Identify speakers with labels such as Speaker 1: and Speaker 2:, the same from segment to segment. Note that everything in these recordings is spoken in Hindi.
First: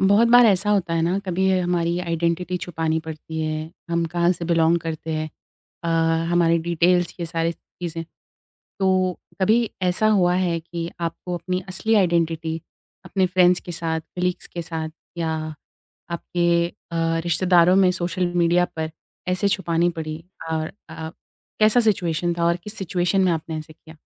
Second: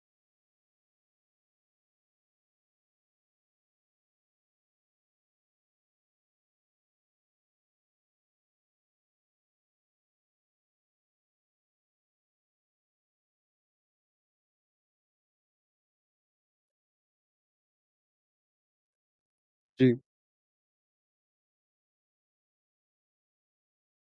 Speaker 1: बहुत बार ऐसा होता है ना, कभी हमारी आइडेंटिटी छुपानी पड़ती है हम कहाँ से बिलोंग करते हैं अ, हमारी डिटेल्स, ये सारी चीज़ें। तो कभी ऐसा हुआ है कि आपको अपनी असली आइडेंटिटी अपने फ्रेंड्स के साथ, कलीग्स के साथ, या आपके रिश्तेदारों में सोशल मीडिया पर ऐसे छुपानी
Speaker 2: जी,
Speaker 1: पड़ी? और कैसा सिचुएशन था और किस सिचुएशन में आपने ऐसे किया?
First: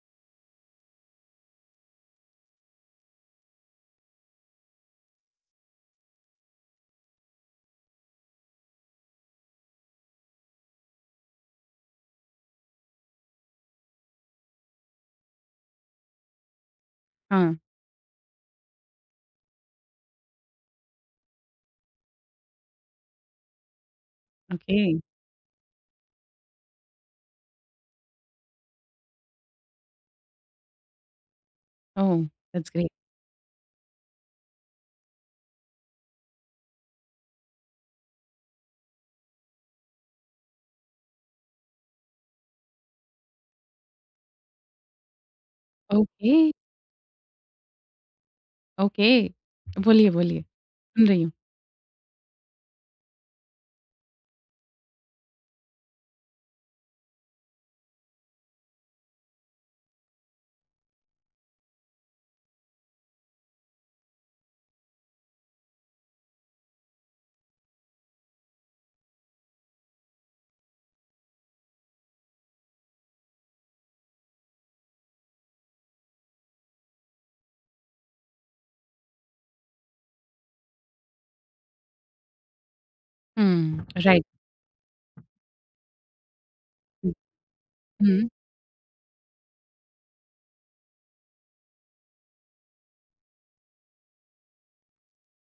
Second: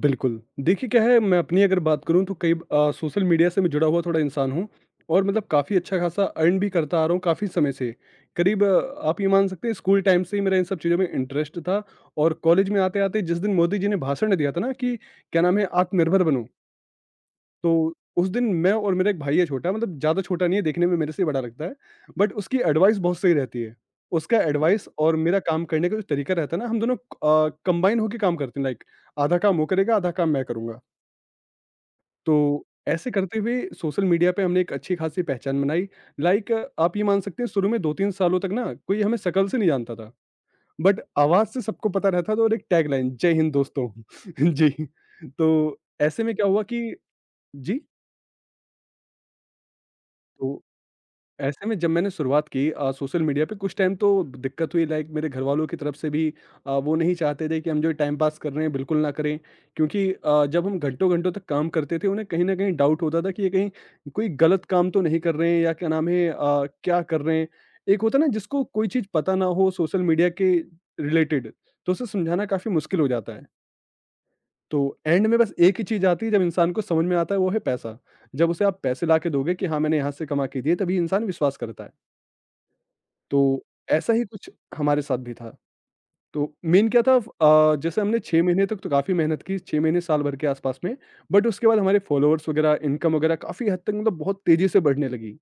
Speaker 2: बिल्कुल। देखिए क्या है, मैं अपनी अगर बात करूँ तो कई सोशल मीडिया से मैं जुड़ा हुआ थोड़ा इंसान हूँ और मतलब काफ़ी अच्छा-खासा अर्न भी करता आ रहा हूँ काफ़ी समय से। करीब आप ये मान सकते हैं स्कूल टाइम से ही मेरा इन सब चीज़ों में इंटरेस्ट था। और कॉलेज में आते-आते जिस दिन मोदी जी ने भाषण दिया था ना कि क्या नाम है, आत्मनिर्भर बनो।
Speaker 1: हाँ।
Speaker 2: तो उस दिन मैं और मेरा एक भाई है छोटा, मतलब ज़्यादा छोटा नहीं है, देखने में मेरे से ही बड़ा लगता है। बट उसकी एडवाइस बहुत सही रहती है। उसका
Speaker 1: ओके।
Speaker 2: एडवाइस और मेरा काम करने का जो तरीका रहता है ना, हम दोनों कंबाइन होके काम करते हैं। लाइक आधा काम वो करेगा, आधा काम मैं करूँगा।
Speaker 1: ओह।
Speaker 2: तो
Speaker 1: दैट्स ग्रेट।
Speaker 2: ऐसे करते हुए सोशल मीडिया पे हमने एक अच्छी खासी पहचान बनाई। लाइक आप ये मान सकते हैं शुरू में 2-3 सालों तक ना कोई हमें शकल से नहीं जानता था। बट आवाज़ से सबको पता रहता था और एक टैगलाइन जय हिंद दोस्तों। जी, तो ऐसे में
Speaker 1: ओके।
Speaker 2: क्या हुआ कि जी,
Speaker 1: ओके, बोलिए बोलिए,
Speaker 2: तो
Speaker 1: सुन रही हूँ।
Speaker 2: ऐसे में जब मैंने शुरुआत की सोशल मीडिया पे कुछ टाइम, तो दिक्कत हुई लाइक मेरे घर वालों की तरफ से भी। वो नहीं चाहते थे कि हम जो टाइम पास कर रहे हैं बिल्कुल ना करें, क्योंकि जब हम घंटों घंटों तक काम करते थे उन्हें कहीं ना कहीं डाउट होता था कि ये कहीं कोई गलत काम तो नहीं कर रहे हैं, या क्या नाम है, क्या कर रहे हैं। एक होता ना जिसको कोई चीज़ पता ना हो सोशल मीडिया के रिलेटेड, तो उसे समझाना काफ़ी मुश्किल हो जाता है। तो एंड में बस एक ही चीज़ आती है, जब इंसान को समझ में आता है वो है पैसा। जब उसे आप पैसे ला के दोगे कि हाँ मैंने यहाँ से कमा के दिए तभी इंसान विश्वास करता है। तो
Speaker 1: हुँ,
Speaker 2: ऐसा
Speaker 1: राइट।
Speaker 2: ही कुछ हमारे साथ भी था। तो मेन क्या
Speaker 1: हुँ।
Speaker 2: था, जैसे हमने
Speaker 1: हुँ।
Speaker 2: 6 महीने तक तो काफ़ी मेहनत की, 6 महीने साल भर के आसपास में। बट उसके बाद हमारे फ़ॉलोअर्स वगैरह, इनकम वगैरह काफ़ी हद तक मतलब बहुत तेज़ी से बढ़ने लगी।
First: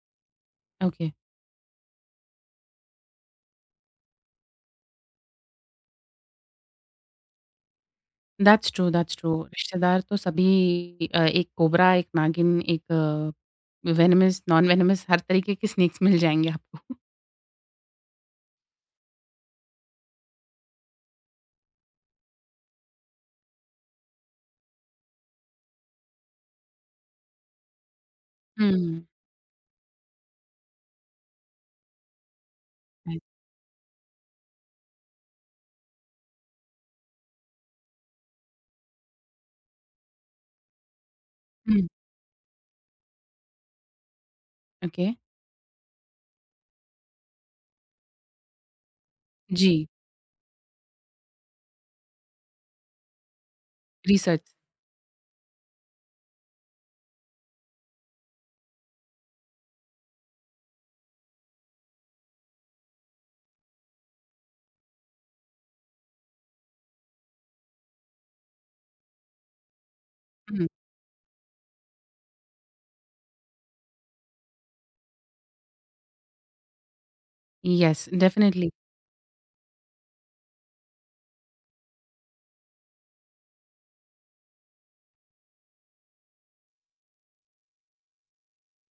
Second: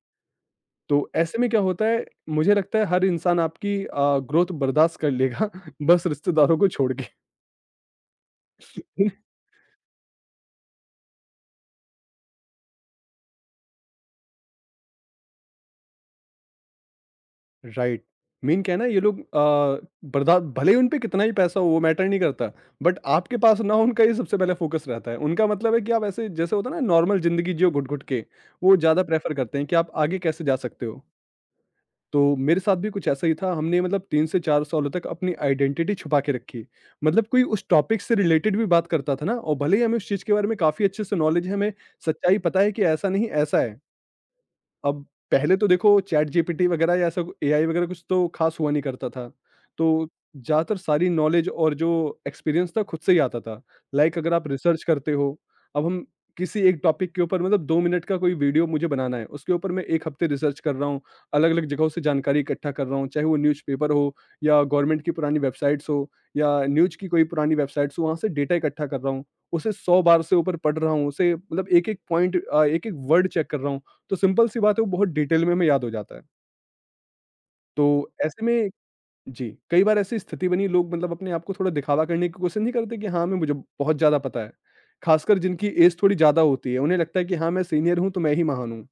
Speaker 2: तो
Speaker 1: ओके।
Speaker 2: ऐसे में क्या होता है, मुझे लगता है हर इंसान आपकी ग्रोथ बर्दाश्त कर लेगा बस रिश्तेदारों को छोड़ के।
Speaker 1: That's true, that's true. रिश्तेदार तो सभी एक कोबरा, एक नागिन, एक वेनमस, नॉन वेनमस, हर तरीके के स्नेक्स मिल जाएँगे आपको।
Speaker 2: राइट। मेन क्या है ना, ये लोग बर्दा भले ही उन पे कितना ही पैसा हो वो मैटर नहीं करता, बट आपके पास ना हो उनका ही सबसे पहले फ़ोकस रहता है। उनका मतलब है कि आप ऐसे जैसे होता है ना, नॉर्मल ज़िंदगी जियो घुट-घुट के, वो ज़्यादा
Speaker 1: हुँ,
Speaker 2: प्रेफ़र करते हैं कि आप आगे कैसे जा सकते हो। तो मेरे साथ भी कुछ
Speaker 1: राइट।
Speaker 2: ऐसा ही था, हमने मतलब 3 से 4 सालों तक अपनी आइडेंटिटी छुपा के रखी। मतलब कोई उस टॉपिक से रिलेटेड भी बात करता था ना, और भले ही हमें उस चीज़ के बारे में काफ़ी अच्छे से नॉलेज है, हमें
Speaker 1: हुँ।
Speaker 2: सच्चाई पता है कि ऐसा नहीं ऐसा है। अब
Speaker 1: ओके।
Speaker 2: पहले तो देखो चैट जीपीटी वगैरह या ऐसा एआई वगैरह कुछ तो खास हुआ नहीं करता था।
Speaker 1: जी।
Speaker 2: तो ज़्यादातर सारी नॉलेज और जो एक्सपीरियंस था खुद से ही आता था। लाइक अगर आप
Speaker 1: रिसर्च।
Speaker 2: रिसर्च करते हो, अब हम किसी एक टॉपिक के ऊपर, मतलब 2 मिनट का कोई वीडियो मुझे बनाना है, उसके ऊपर मैं 1 हफ्ते रिसर्च कर रहा हूँ, अलग-अलग जगहों से जानकारी इकट्ठा कर रहा हूँ, चाहे वो न्यूज़पेपर हो या गवर्नमेंट की पुरानी वेबसाइट्स हो या न्यूज़ की कोई पुरानी वेबसाइट्स हो, वहाँ से डेटा इकट्ठा कर रहा हूँ। उसे 100 बार से ऊपर
Speaker 1: हुँ।
Speaker 2: पढ़ रहा हूँ, उसे मतलब एक-एक पॉइंट, एक-एक वर्ड चेक कर रहा हूँ, तो सिंपल सी बात है वो बहुत डिटेल में हमें याद हो जाता है। तो
Speaker 1: येस,
Speaker 2: ऐसे
Speaker 1: डेफ़िनिटली।
Speaker 2: में जी, कई बार ऐसी स्थिति बनी लोग मतलब अपने आप को थोड़ा दिखावा करने की कोशिश नहीं करते कि हाँ, मैं मुझे बहुत ज़्यादा पता है। खासकर जिनकी एज थोड़ी ज़्यादा होती है, उन्हें लगता है कि हाँ, मैं सीनियर हूँ तो मैं ही महान हूँ।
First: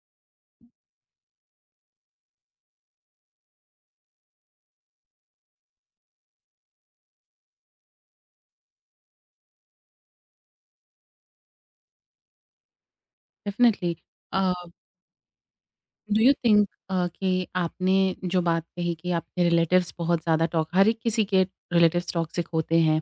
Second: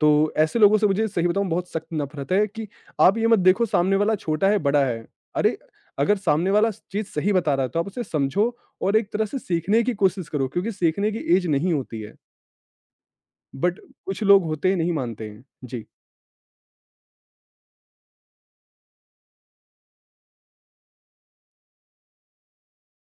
Speaker 2: तो ऐसे लोगों से मुझे सही बताऊँ बहुत सख्त नफ़रत है कि आप ये मत देखो सामने वाला छोटा है, बड़ा है। अरे! अगर सामने वाला चीज़ सही बता रहा है तो आप उसे समझो और एक तरह से सीखने की कोशिश करो, क्योंकि सीखने की एज नहीं होती है। But
Speaker 1: definitely.
Speaker 2: कुछ
Speaker 1: अ,
Speaker 2: लोग होते हैं नहीं मानते हैं। जी,
Speaker 1: डू यू थिंक कि आपने जो बात कही कि आपके रिलेटिव्स बहुत ज़्यादा टॉक, हर एक किसी के रिलेटिव्स टॉक्सिक होते हैं।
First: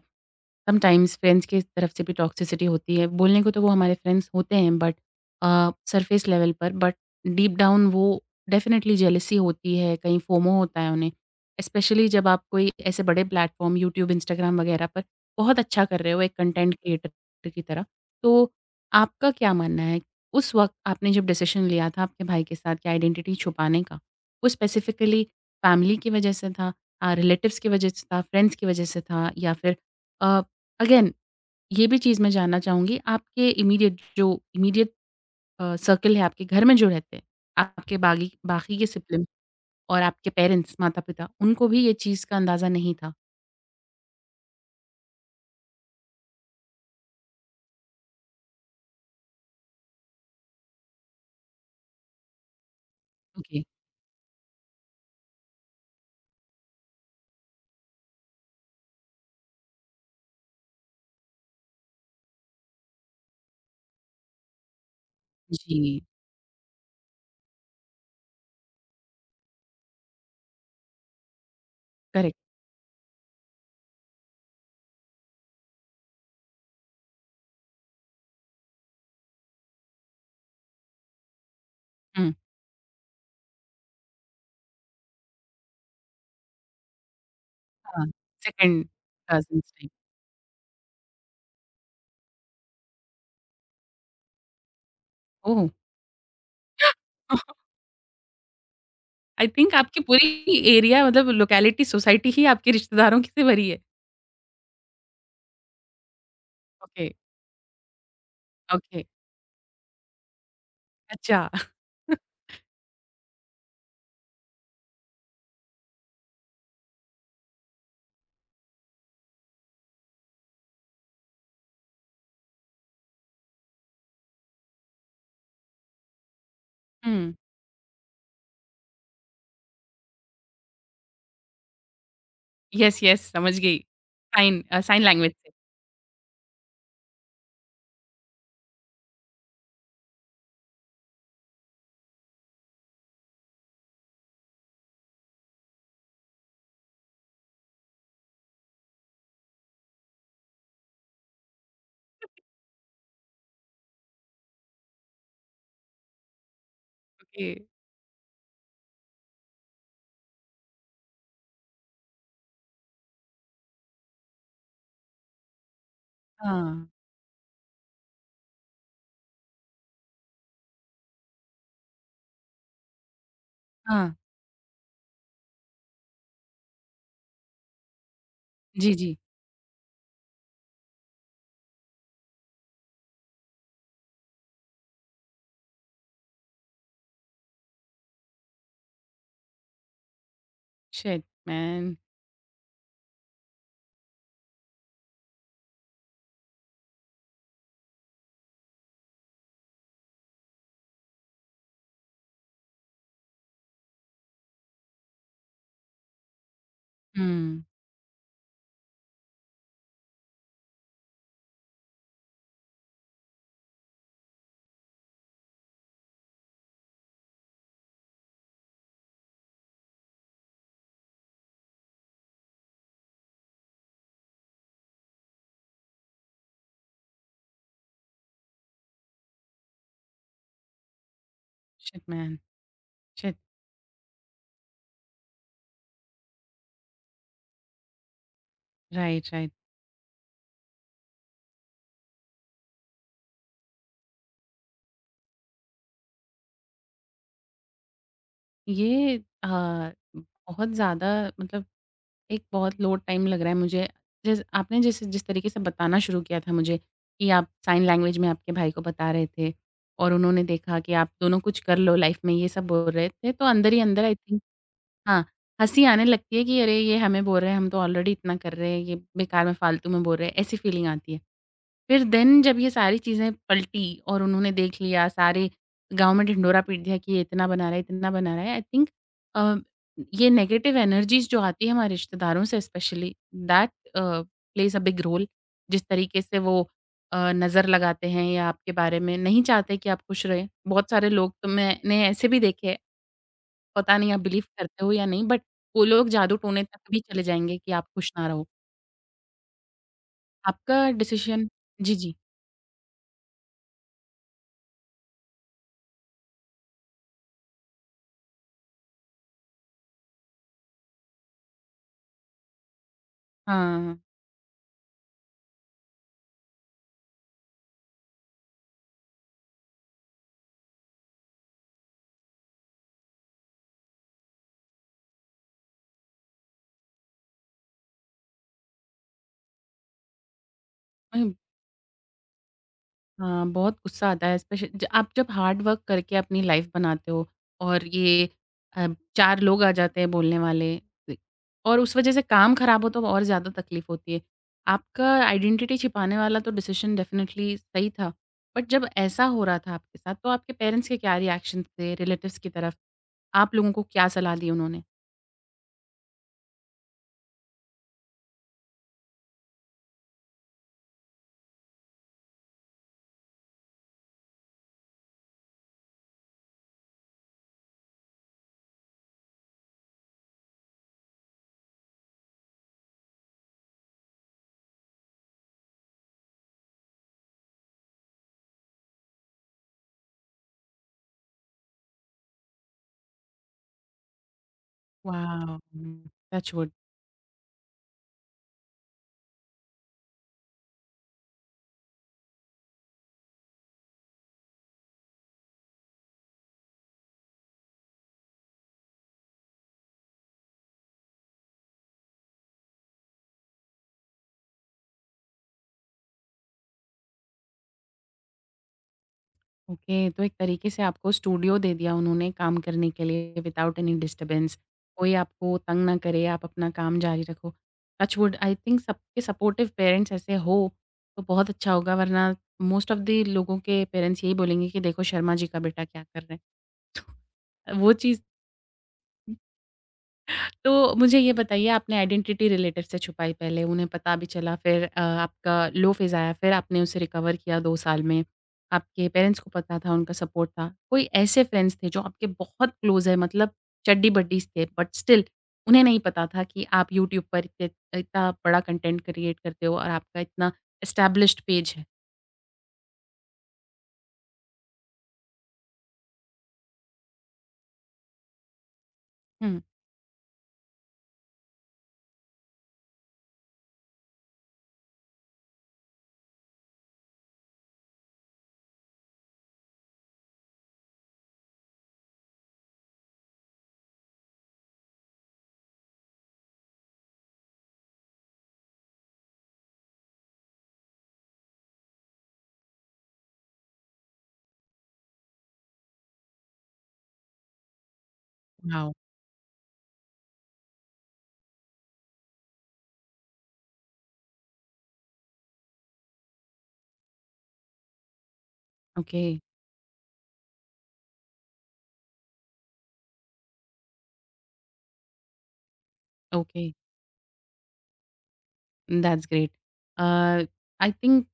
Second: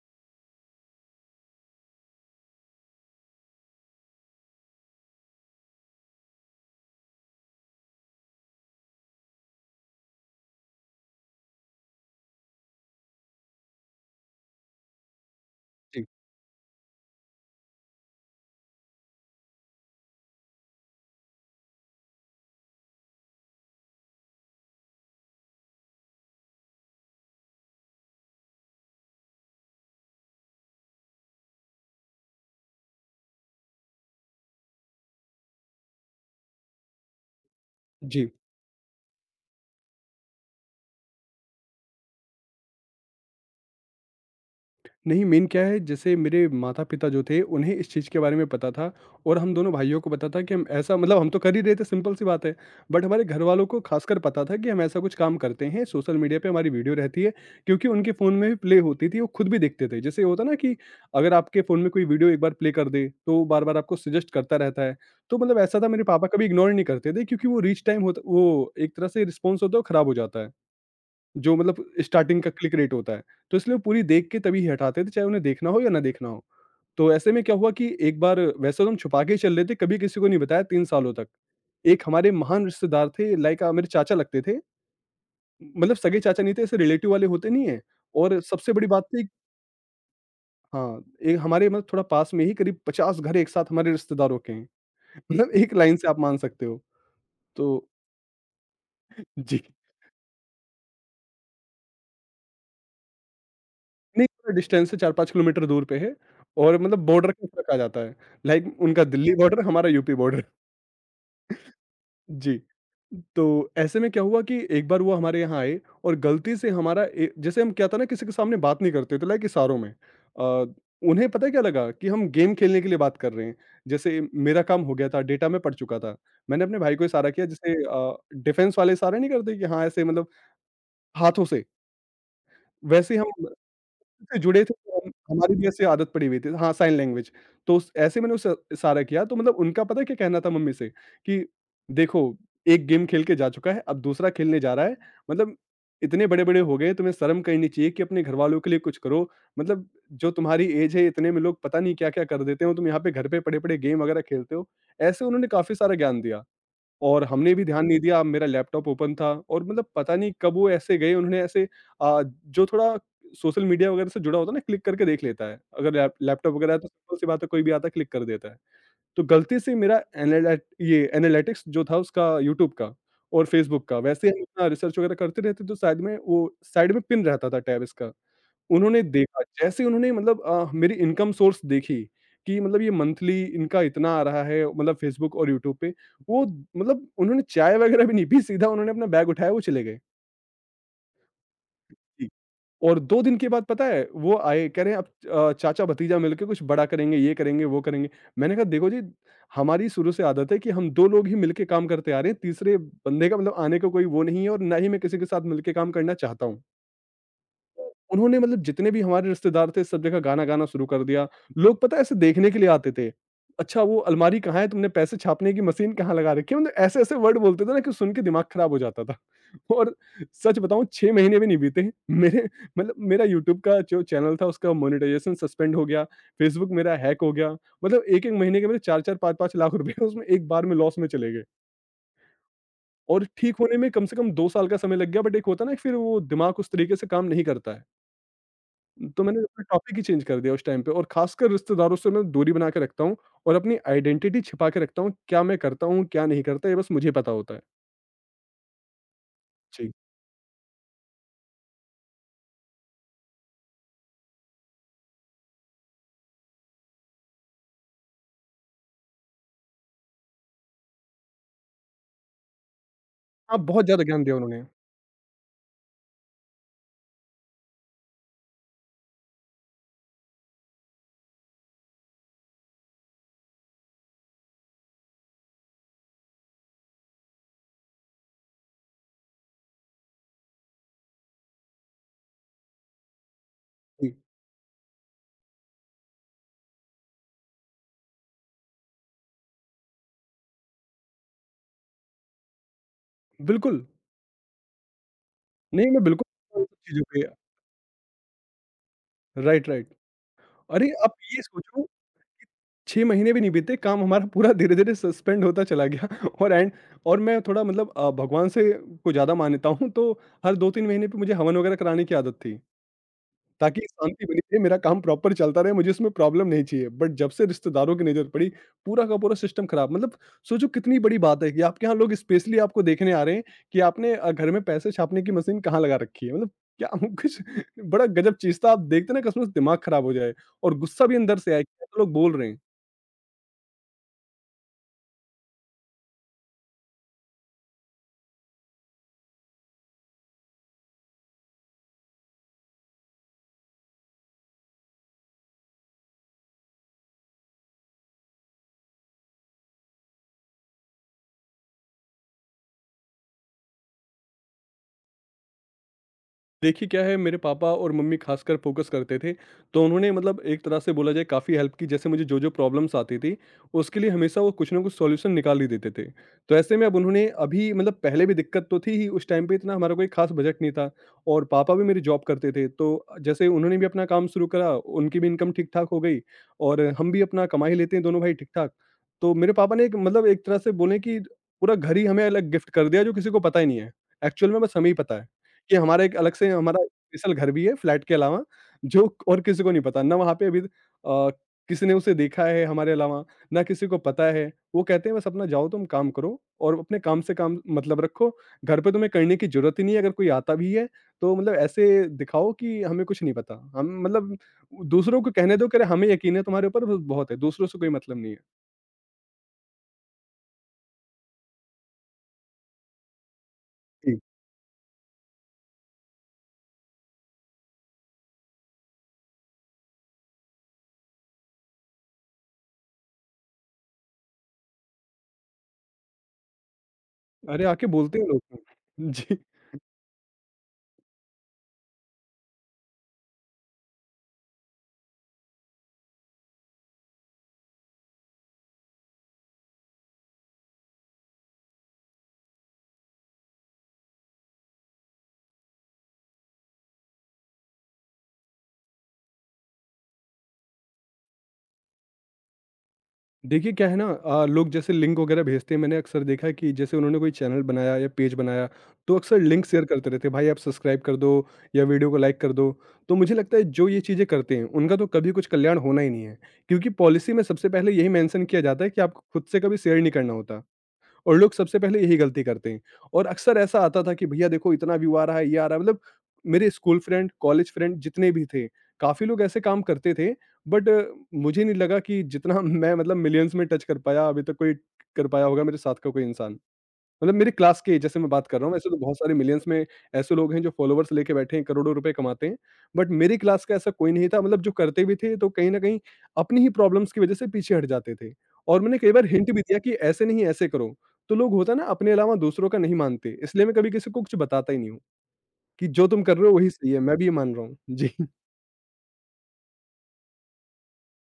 Speaker 1: समटाइम्स फ्रेंड्स की तरफ से भी टॉक्सिसिटी होती है। बोलने को तो वो हमारे फ्रेंड्स होते हैं बट सरफेस लेवल पर, बट डीप डाउन वो डेफ़िनेटली जेलसी होती है, कहीं फोमो होता है उन्हें। स्पेशली जब आप कोई ऐसे बड़े प्लेटफ़ॉर्म, यूट्यूब, इंस्टाग्राम वग़ैरह पर बहुत अच्छा कर
Speaker 2: जी,
Speaker 1: रहे हो एक कंटेंट क्रिएटर की तरह। तो आपका क्या मानना है? उस वक़्त आपने जब डिसीज़न लिया था आपके भाई के साथ कि आइडेंटिटी छुपाने का, वो स्पेसिफ़िकली फैमिली की वज़ह से था, रिलेटिव्स की वज़ह से था, फ्रेंड्स की वज़ह से था, या फिर अ अगेन ये भी चीज़ मैं जानना चाहूँगी, आपके इमीडिएट, जो इमीडिएट सर्कल है आपके घर में जो रहते हैं, आपके बागी
Speaker 2: जी।
Speaker 1: बाकी के सिबलिंग और आपके पेरेंट्स, माता-पिता, उनको भी ये चीज़ का अंदाज़ा नहीं था?
Speaker 2: नहीं, मेन क्या है, जैसे मेरे माता-पिता जो थे उन्हें इस चीज़ के बारे में पता था और हम दोनों भाइयों को पता था कि हम ऐसा, मतलब हम तो कर ही रहे थे, सिंपल सी बात है। बट हमारे
Speaker 1: ओके।
Speaker 2: घरवालों को ख़ासकर पता था कि हम ऐसा कुछ काम करते हैं, सोशल मीडिया पे हमारी वीडियो रहती है, क्योंकि उनके फ़ोन में भी प्ले होती थी, वो खुद भी देखते थे। जैसे होता ना कि अगर आपके फ़ोन में कोई वीडियो एक बार प्ले कर दे, तो वो बार-बार आपको सजेस्ट करता रहता है। तो मतलब ऐसा था
Speaker 1: जी।
Speaker 2: मेरे पापा कभी इग्नोर नहीं करते थे, क्योंकि वो रीच टाइम होता वो एक तरह से रिस्पॉन्स होता है, वो ख़राब हो जाता है। जो मतलब
Speaker 1: करेक्ट।
Speaker 2: स्टार्टिंग का क्लिक रेट होता है, तो इसलिए वो पूरी देख के तभी हटाते थे, चाहे उन्हें देखना हो या ना देखना हो। तो ऐसे में क्या हुआ कि एक बार, वैसे तो हम छुपा के ही चल रहे थे, कभी किसी को नहीं बताया 3 सालों तक। एक हमारे
Speaker 1: हुँ।
Speaker 2: महान रिश्तेदार थे, लाइक मेरे चाचा लगते थे, मतलब सगे चाचा नहीं थे, ऐसे रिलेटिव वाले, होते नहीं हैं
Speaker 1: हाँ।
Speaker 2: और सबसे
Speaker 1: सेकंड
Speaker 2: बड़ी बात थी
Speaker 1: कज़िन्स टाइप।
Speaker 2: हाँ, एक हमारे मतलब थोड़ा पास में ही करीब 50 घर एक साथ हमारे रिश्तेदारों के हैं। मतलब
Speaker 1: ओह!
Speaker 2: एक लाइन से आप मान सकते हो। तो
Speaker 1: आई
Speaker 2: जी।
Speaker 1: थिंक आपकी पूरी एरिया, मतलब लोकेलिटी, सोसाइटी ही आपके रिश्तेदारों की से भरी है।
Speaker 2: नहीं, थोड़ा डिस्टेंस है, 4-5 किलोमीटर दूर पे है और मतलब
Speaker 1: ओके।
Speaker 2: बॉर्डर के ऊपर कहा जाता है। Like
Speaker 1: okay.
Speaker 2: उनका दिल्ली बॉर्डर, हमारा यूपी बॉर्डर।
Speaker 1: अच्छा।
Speaker 2: जी। तो ऐसे में क्या हुआ कि एक बार वो हमारे यहाँ आए और गलती से हमारा ए जैसे हम क्या था ना किसी के सामने बात नहीं करते थे, लाइक इशारों में। उन्हें पता है क्या लगा कि हम गेम खेलने के लिए बात कर रहे हैं। जैसे मेरा काम हो गया था, डेटा मैं पढ़ चुका था। मैंने अपने भाई को इशारा
Speaker 1: हुँ।
Speaker 2: किया, जैसे डिफेंस वाले इशारे नहीं करते कि हाँ, ऐसे मतलब हाथों से,
Speaker 1: येस,
Speaker 2: वैसे ही
Speaker 1: येस,
Speaker 2: हम
Speaker 1: समझ गई।
Speaker 2: से जुड़े
Speaker 1: साइन
Speaker 2: थे
Speaker 1: अ,
Speaker 2: तो
Speaker 1: साइन
Speaker 2: हम
Speaker 1: लैंग्वेज से।
Speaker 2: हमारी भी ऐसे आदत पड़ी हुई थी हाँ, साइन लैंग्वेज। तो उस ऐसे मैंने उसे इशारा किया, तो मतलब उनका पता है क्या कहना था मम्मी से कि देखो एक गेम खेल के जा चुका है, अब दूसरा खेलने जा रहा है। मतलब इतने बड़े-बड़े हो गए, तुम्हें शर्म करनी चाहिए कि अपने घरवालों के लिए कुछ करो। मतलब जो तुम्हारी ऐज है इतने में लोग पता नहीं क्या-क्या कर देते हो, तुम यहाँ पे घर पे पड़े-पड़े गेम वगैरह खेलते हो। ऐसे उन्होंने काफ़ी सारा ज्ञान दिया। और
Speaker 1: ओके।
Speaker 2: हमने भी ध्यान नहीं दिया, मेरा लैपटॉप ओपन था और मतलब पता नहीं कब वो ऐसे गए, उन्होंने ऐसे जो थोड़ा सोशल मीडिया वगैरह से जुड़ा होता है ना, क्लिक करके देख लेता है। अगर लैपटॉप वगैरह है
Speaker 1: हाँ।
Speaker 2: तो सिंपल सी बात है, कोई भी आता है क्लिक कर देता है। तो गलती से मेरा एनालैट ये एनालिटिक्स जो था उसका यूट्यूब का और फेसबुक का,
Speaker 1: हाँ।
Speaker 2: वैसे हम अपना रिसर्च वगैरह करते रहते तो साइड में वो साइड में पिन रहता था टैब इसका।
Speaker 1: जी,
Speaker 2: उन्होंने
Speaker 1: जी।
Speaker 2: देखा, जैसे उन्होंने मतलब मेरी इनकम सोर्स देखी कि मतलब ये मंथली इनका इतना आ रहा है मतलब फेसबुक और यूट्यूब पे, वो मतलब उन्होंने चाय वगैरह भी नहीं पी, सीधा उन्होंने अपना बैग उठाया वो चले गए।
Speaker 1: Shit man!
Speaker 2: जी। और 2 दिन के बाद पता है वो आए कह रहे हैं, अब चाचा-भतीजा मिलके कुछ बड़ा करेंगे, ये करेंगे, वो करेंगे। मैंने कहा देखो जी, हमारी शुरू से आदत है कि हम 2 लोग ही मिलके काम करते आ रहे हैं, तीसरे बंदे का मतलब आने का कोई वो नहीं है और ना ही मैं किसी के साथ मिलके काम करना चाहता हूँ।
Speaker 1: हुँ।
Speaker 2: उन्होंने मतलब जितने भी हमारे रिश्तेदार थे सब जगह गाना गाना शुरू कर दिया। लोग पता है ऐसे देखने के लिए आते थे। अच्छा वो अलमारी कहाँ है? तुमने पैसे छापने की मशीन कहाँ लगा रखी है? मतलब ऐसे-ऐसे वर्ड बोलते थे ना कि सुन के दिमाग खराब हो जाता था। और सच बताऊँ 6 महीने भी नहीं बीते मेरे मतलब मेरा यूट्यूब का जो चैनल था उसका मोनेटाइजेशन सस्पेंड हो गया, फेसबुक मेरा हैक हो गया। मतलब 1-1 महीने के मेरे 4-4 5-5 लाख रुपए उसमें एक बार में लॉस में चले गए।
Speaker 1: Shit man!
Speaker 2: और
Speaker 1: शिट!
Speaker 2: ठीक होने में कम से कम 2 साल का समय लग गया, बट एक होता है ना फिर वो दिमाग उस तरीके से काम नहीं करता है। तो
Speaker 1: राइट,
Speaker 2: मैंने
Speaker 1: राइट।
Speaker 2: अपना टॉपिक ही चेंज कर दिया उस टाइम पे, और खासकर रिश्तेदारों से मैं दूरी बना के रखता हूँ और अपनी आइडेंटिटी छिपा के रखता हूँ। क्या मैं करता हूँ, क्या नहीं करता, ये बस मुझे पता होता है।
Speaker 1: ये
Speaker 2: जी।
Speaker 1: बहुत ज़्यादा, मतलब एक बहुत लो टाइम लग रहा है मुझे। जैसे जिस तरीके से बताना शुरू किया था मुझे कि आप साइन लैंग्वेज में आपके भाई को बता रहे थे और उन्होंने देखा कि आप दोनों कुछ कर लो लाइफ़ में, ये सब बोल रहे थे, तो
Speaker 2: हाँ,
Speaker 1: अंदर ही
Speaker 2: बहुत ज़्यादा
Speaker 1: अंदर आई
Speaker 2: ज्ञान दिया
Speaker 1: थिंक
Speaker 2: उन्होंने।
Speaker 1: हाँ, हँसी आने लगती है कि अरे! ये हमें बोल रहे हैं, हम तो ऑलरेडी इतना कर रहे हैं, ये बेकार में फ़ालतू में बोल रहे हैं, ऐसी फीलिंग आती है। फिर देन जब ये सारी चीज़ें पलटी और उन्होंने देख लिया, सारे गाँव में ढिढोरा पीट दिया कि ये इतना बना रहा है, इतना बना रहा है। आई थिंक अ, ये नेगेटिव एनर्जीज़ जो आती है हमारे रिश्तेदारों से स्पेशली, दैट
Speaker 2: जी,
Speaker 1: प्लेज़ अ बिग रोल। जिस तरीके से वो नज़र लगाते हैं या आपके बारे में नहीं चाहते कि आप खुश रहें। बहुत सारे लोग तो मैंने ऐसे भी देखे हैं,
Speaker 2: बिल्कुल।
Speaker 1: पता नहीं आप बिलीव करते हो या नहीं, बट वो
Speaker 2: नहीं, मैं
Speaker 1: लोग
Speaker 2: बिल्कुल
Speaker 1: जादू टोने
Speaker 2: उन सब
Speaker 1: तक भी
Speaker 2: चीज़ों पे
Speaker 1: चले जाएँगे कि आप खुश ना रहो।
Speaker 2: Right, right. अरे,
Speaker 1: आपका
Speaker 2: आप ये
Speaker 1: डिसीज़न।
Speaker 2: सोचो,
Speaker 1: जी, जी।
Speaker 2: 6 महीने भी नहीं बीते, काम हमारा पूरा धीरे-धीरे सस्पेंड होता चला गया और एंड और मैं थोड़ा मतलब भगवान से को ज़्यादा मानता हूँ, तो हर 2-3 महीने पे मुझे हवन वगैरह कराने की आदत थी। ताकि
Speaker 1: हाँ।
Speaker 2: शांति बनी रहे, मेरा काम प्रॉपर चलता रहे, मुझे इसमें प्रॉब्लम नहीं चाहिए। बट जब से रिश्तेदारों की नज़र पड़ी, पूरा का पूरा सिस्टम खराब। मतलब सोचो कितनी बड़ी बात है कि आपके यहाँ लोग स्पेशली आपको देखने आ रहे हैं कि आपने घर में पैसे छापने की मशीन कहाँ लगा रखी है। मतलब क्या कुछ बड़ा गजब चीज़ था। आप देखते ना कसम से दिमाग खराब हो जाए और गुस्सा भी अंदर से आए, क्या लोग बोल रहे हैं।
Speaker 1: हाँ, बहुत गुस्सा आता है स्पेशल, ज आप जब हार्ड वर्क करके अपनी लाइफ़ बनाते हो और ये अ, 4 लोग आ जाते हैं बोलने वाले, इ और उस वजह से काम खराब हो तो और ज़्यादा तकलीफ़ होती है। आपका आइडेंटिटी छिपाने वाला तो डिसीज़न डेफ़िनिटली सही था। बट जब ऐसा हो रहा था आपके साथ, तो आपके पेरेंट्स के क्या रिएक्शन थे रिलेटिव्स की तरफ? आप लोगों को क्या सलाह दी उन्होंने?
Speaker 2: देखिए क्या है, मेरे पापा और मम्मी खासकर फोकस करते थे, तो उन्होंने मतलब एक तरह से बोला जाए काफ़ी हेल्प की। जैसे मुझे जो जो प्रॉब्लम्स आती थी उसके लिए हमेशा वो कुछ ना कुछ सॉल्यूशन निकाल ही देते थे। तो ऐसे में अब उन्होंने अभी मतलब पहले भी दिक्कत तो थी ही, उस टाइम पे इतना हमारा कोई खास बजट नहीं था और पापा भी मेरी जॉब करते थे। तो जैसे उन्होंने भी अपना काम शुरू करा, उनकी भी इनकम ठीक ठाक हो गई और हम भी अपना कमा ही लेते हैं दोनों भाई ठीक ठाक। तो मेरे पापा ने एक मतलब एक तरह से बोले कि पूरा घर ही हमें अलग गिफ्ट कर दिया, जो किसी को पता ही नहीं है। एक्चुअल में बस हमें ही पता है
Speaker 1: वाओ!
Speaker 2: कि हमारा एक अलग से
Speaker 1: टच वुड।
Speaker 2: हमारा स्पेशल घर भी है फ्लैट के अलावा, जो और किसी को नहीं पता। ना वहाँ पे अभी किसी ने उसे देखा है हमारे अलावा, ना किसी को पता है। वो कहते हैं बस अपना जाओ तुम काम करो और अपने काम से काम मतलब रखो। घर पे तुम्हें करने की ज़रूरत ही नहीं है, अगर कोई आता भी है तो मतलब ऐसे दिखाओ कि हमें कुछ नहीं पता। हम मतलब दूसरों को कहने दो कि अरे, हमें यकीन है तुम्हारे ऊपर बस बहुत है, दूसरों से कोई मतलब नहीं है।
Speaker 1: ओके, तो एक तरीके से आपको स्टूडियो दे दिया उन्होंने काम करने के लिए विदाउट एनी
Speaker 2: जी।
Speaker 1: डिस्टर्बेंस, कोई आपको तंग ना करे, आप अपना काम जारी रखो। टच वुड, आई थिंक सबके सपोर्टिव पेरेंट्स ऐसे हो, तो बहुत अच्छा होगा, वरना मोस्ट ऑफ द लोगों के पेरेंट्स यही बोलेंगे कि देखो शर्मा जी का बेटा क्या कर रहे हैं।
Speaker 2: अरे
Speaker 1: तो
Speaker 2: आके
Speaker 1: वो
Speaker 2: बोलते
Speaker 1: चीज़।
Speaker 2: हैं लोग। जी।
Speaker 1: तो मुझे ये बताइए, आपने आइडेंटिटी रिलेटिव से छुपाई पहले, उन्हें पता भी चला, फिर आपका लो फ़ेज़ आया, फिर आपने उसे रिकवर किया 2 साल में। आपके पेरेंट्स को पता था, उनका सपोर्ट था। कोई ऐसे फ्रेंड्स थे जो आपके बहुत क्लोज़ है, मतलब चड्डी-बड्डीज़ थे, बट स्टिल उन्हें नहीं पता था कि आप यूट्यूब पर इत इतना बड़ा कंटेंट क्रिएट करते हो और आपका इतना एस्टेब्लिश्ड पेज है?
Speaker 2: देखिए क्या है ना लोग जैसे लिंक वगैरह भेजते हैं। मैंने अक्सर देखा है कि जैसे उन्होंने कोई चैनल बनाया या पेज बनाया तो अक्सर
Speaker 1: हुँ।
Speaker 2: लिंक शेयर करते रहते हैं, भाई आप सब्सक्राइब कर दो या वीडियो को लाइक कर दो। तो मुझे लगता है जो ये चीज़ें करते हैं उनका तो कभी कुछ कल्याण होना ही नहीं है, क्योंकि पॉलिसी में सबसे पहले यही मेंशन किया जाता है कि आपको खुद से कभी शेयर नहीं करना होता, और लोग सबसे पहले यही गलती करते हैं। और अक्सर ऐसा आता था कि भैया देखो इतना व्यू आ रहा है, ये आ रहा है। मतलब मेरे स्कूल फ्रेंड, कॉलेज फ्रेंड जितने भी थे, काफ़ी लोग ऐसे काम करते थे, बट मुझे नहीं लगा कि जितना मैं मतलब मिलियंस में टच कर पाया, अभी तक कोई कर पाया होगा मेरे साथ का कोई इंसान। मतलब मेरी क्लास के जैसे मैं बात कर रहा हूँ, वैसे
Speaker 1: वाओ!
Speaker 2: तो बहुत सारे मिलियंस में ऐसे लोग हैं जो फॉलोवर्स लेके बैठे हैं, करोड़ों रुपए कमाते हैं। बट मेरी क्लास का ऐसा कोई नहीं था। मतलब जो करते भी थे तो कहीं न कहीं अपनी ही प्रॉब्लम्स की वजह से पीछे हट जाते थे। और मैंने कई
Speaker 1: ओके।
Speaker 2: बार हिंट भी दिया कि ऐसे नहीं ऐसे करो, तो लोग होता है ना अपने अलावा दूसरों का नहीं मानते, इसलिए मैं कभी किसी को कुछ बताता ही नहीं हूँ, कि जो तुम कर रहे हो
Speaker 1: ओके,
Speaker 2: वही सही है, मैं भी ये मान रहा हूँ। जी।
Speaker 1: That's great. Uh, I think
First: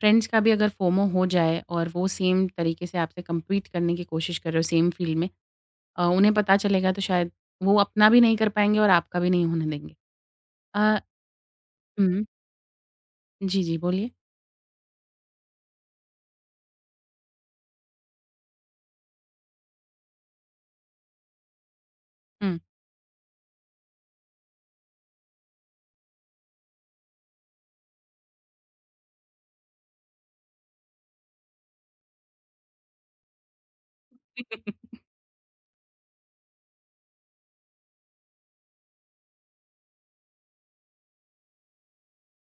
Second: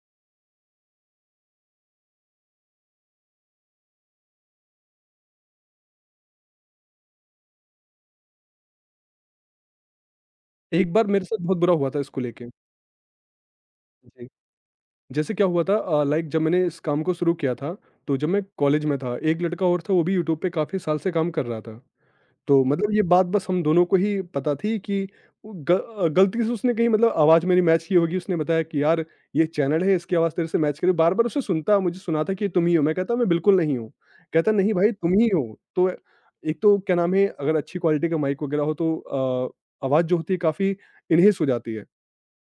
Speaker 1: friends का भी अगर फोमो हो जाए और वो सेम तरीके से आपसे कम्पीट करने की कोशिश कर रहे हो सेम फील्ड में, उन्हें पता चलेगा तो शायद वो अपना भी नहीं कर पाएँगे और आपका भी नहीं होने देंगे।
Speaker 2: एक
Speaker 1: अ,
Speaker 2: बार मेरे साथ बहुत बुरा हुआ था इसको
Speaker 1: हुँ।
Speaker 2: लेके।
Speaker 1: जी, जी, बोलिए।
Speaker 2: जी। जैसे क्या हुआ था, लाइक जब मैंने इस काम को शुरू किया था, तो जब मैं कॉलेज में था एक लड़का और था, वो भी यूट्यूब पे काफ़ी साल से काम कर रहा था।
Speaker 1: हुँ।
Speaker 2: तो मतलब ये बात बस हम दोनों को ही पता थी, कि वो गलती से उसने कहीं मतलब आवाज़ मेरी मैच की होगी। उसने बताया कि यार, ये चैनल है इसकी आवाज़ तेरे से मैच करे, बार बार उसे सुनता मुझे सुनाता कि ये तुम ही हो, मैं कहता मैं बिल्कुल नहीं हूँ, कहता नहीं भाई तुम ही हो। तो एक तो क्या नाम है, अगर अच्छी क्वालिटी का माइक वगैरह हो तो आवाज़ जो होती है काफ़ी इनहेस हो जाती है।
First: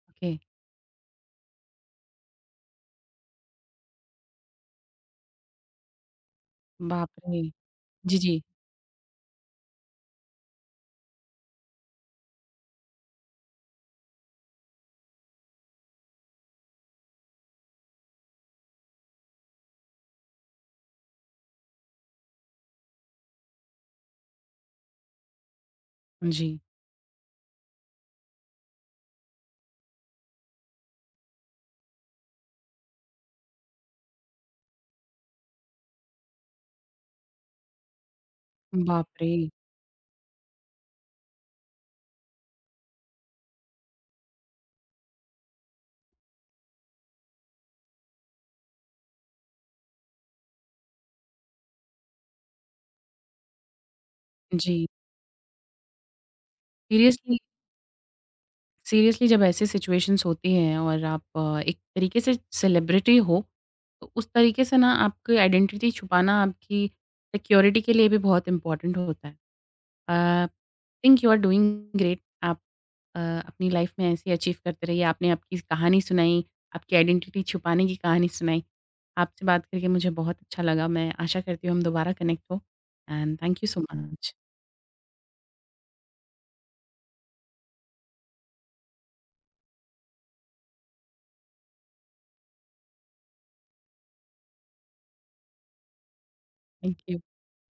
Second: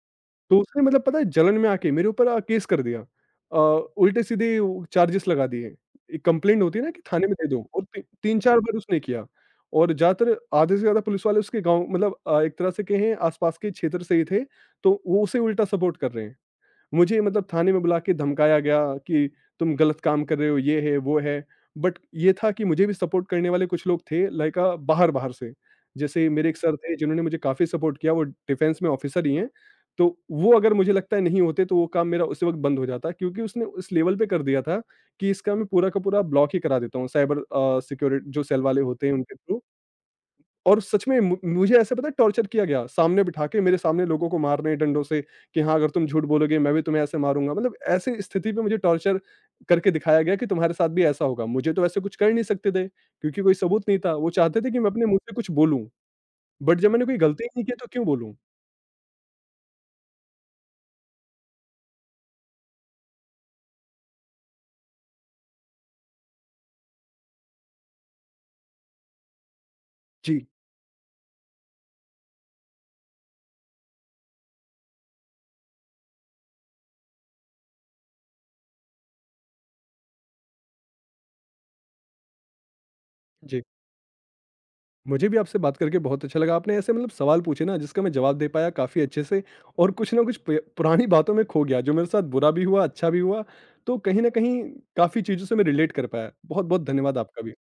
Speaker 1: ओके।
Speaker 2: तो उसने मतलब पता है जलन में आके मेरे ऊपर केस कर दिया। अ, उल्टे-सीधे वो चार्जेस लगा दिए। एक कंप्लेंट होती है ना कि
Speaker 1: बाप
Speaker 2: थाने में
Speaker 1: रे!
Speaker 2: दे दो, और ती
Speaker 1: जी, जी।
Speaker 2: 3-4 बार उसने किया। और ज़्यादातर आधे से ज़्यादा पुलिस वाले उसके गाँव मतलब एक तरह से कहें आस-पास के क्षेत्र से ही थे, तो वो उसे उल्टा सपोर्ट कर रहे हैं। मुझे मतलब थाने में बुला के धमकाया गया कि तुम गलत काम कर रहे हो, ये है, वो है। बट ये था कि मुझे भी सपोर्ट करने वाले कुछ लोग थे, लाइक बाहर-बाहर से। जैसे मेरे एक
Speaker 1: जी।
Speaker 2: सर थे जिन्होंने मुझे काफ़ी सपोर्ट किया, वो डिफेंस में ऑफिसर ही हैं। तो वो अगर मुझे लगता है नहीं होते तो वो काम मेरा उसी वक़्त बंद हो जाता, क्योंकि उसने उस लेवल पे कर दिया था कि इसका मैं पूरा का पूरा ब्लॉक ही करा देता हूँ साइबर अ, सिक्योरि जो सेल वाले
Speaker 1: बाप
Speaker 2: होते हैं
Speaker 1: रे!
Speaker 2: उनके थ्रू। और सच में मु मुझे ऐसा पता है टॉर्चर किया गया, सामने बिठा के मेरे सामने लोगों को मार रहे हैं डंडों से कि हाँ, अगर तुम झूठ बोलोगे मैं भी तुम्हें ऐसे मारूँगा। मतलब ऐसी स्थिति पे मुझे टॉर्चर करके दिखाया गया कि तुम्हारे साथ भी ऐसा होगा। मुझे तो ऐसे कुछ कर ही नहीं सकते थे क्योंकि कोई सबूत नहीं था। वो चाहते थे कि
Speaker 1: जी।
Speaker 2: मैं अपने मुँह से कुछ बोलूँ, बट जब मैंने कोई
Speaker 1: सीरियसली।
Speaker 2: गलती ही नहीं की तो क्यों बोलूँ?
Speaker 1: सीरियसली जब ऐसी सिचुएशंस होती हैं और आप एक तरीके से सेलिब्रिटी हो, तो उस तरीके से ना आपकी आइडेंटिटी छुपाना आपकी सिक्योरिटी के लिए भी बहुत इम्पोर्टेंट होता है।
Speaker 2: जी।
Speaker 1: Think you are doing great. आप अपनी लाइफ में ऐसे अचीव करते रहिए। आपने आपकी कहानी सुनाई, आपकी आइडेंटिटी छुपाने की कहानी सुनाई। आपसे बात करके मुझे बहुत अच्छा लगा। मैं आशा करती हूँ हम दोबारा कनेक्ट हो। And thank you so much.
Speaker 2: मुझे भी आपसे बात करके बहुत अच्छा लगा। आपने ऐसे मतलब सवाल पूछे ना जिसका मैं जवाब दे पाया काफ़ी अच्छे से, और कुछ ना कुछ प पुरानी बातों में खो गया जो मेरे साथ बुरा भी हुआ, अच्छा भी हुआ। तो कहीं न कहीं काफ़ी चीज़ों से मैं रिलेट कर पाया। बहुत-बहुत
Speaker 1: थैंक
Speaker 2: धन्यवाद
Speaker 1: यू।
Speaker 2: आपका भी।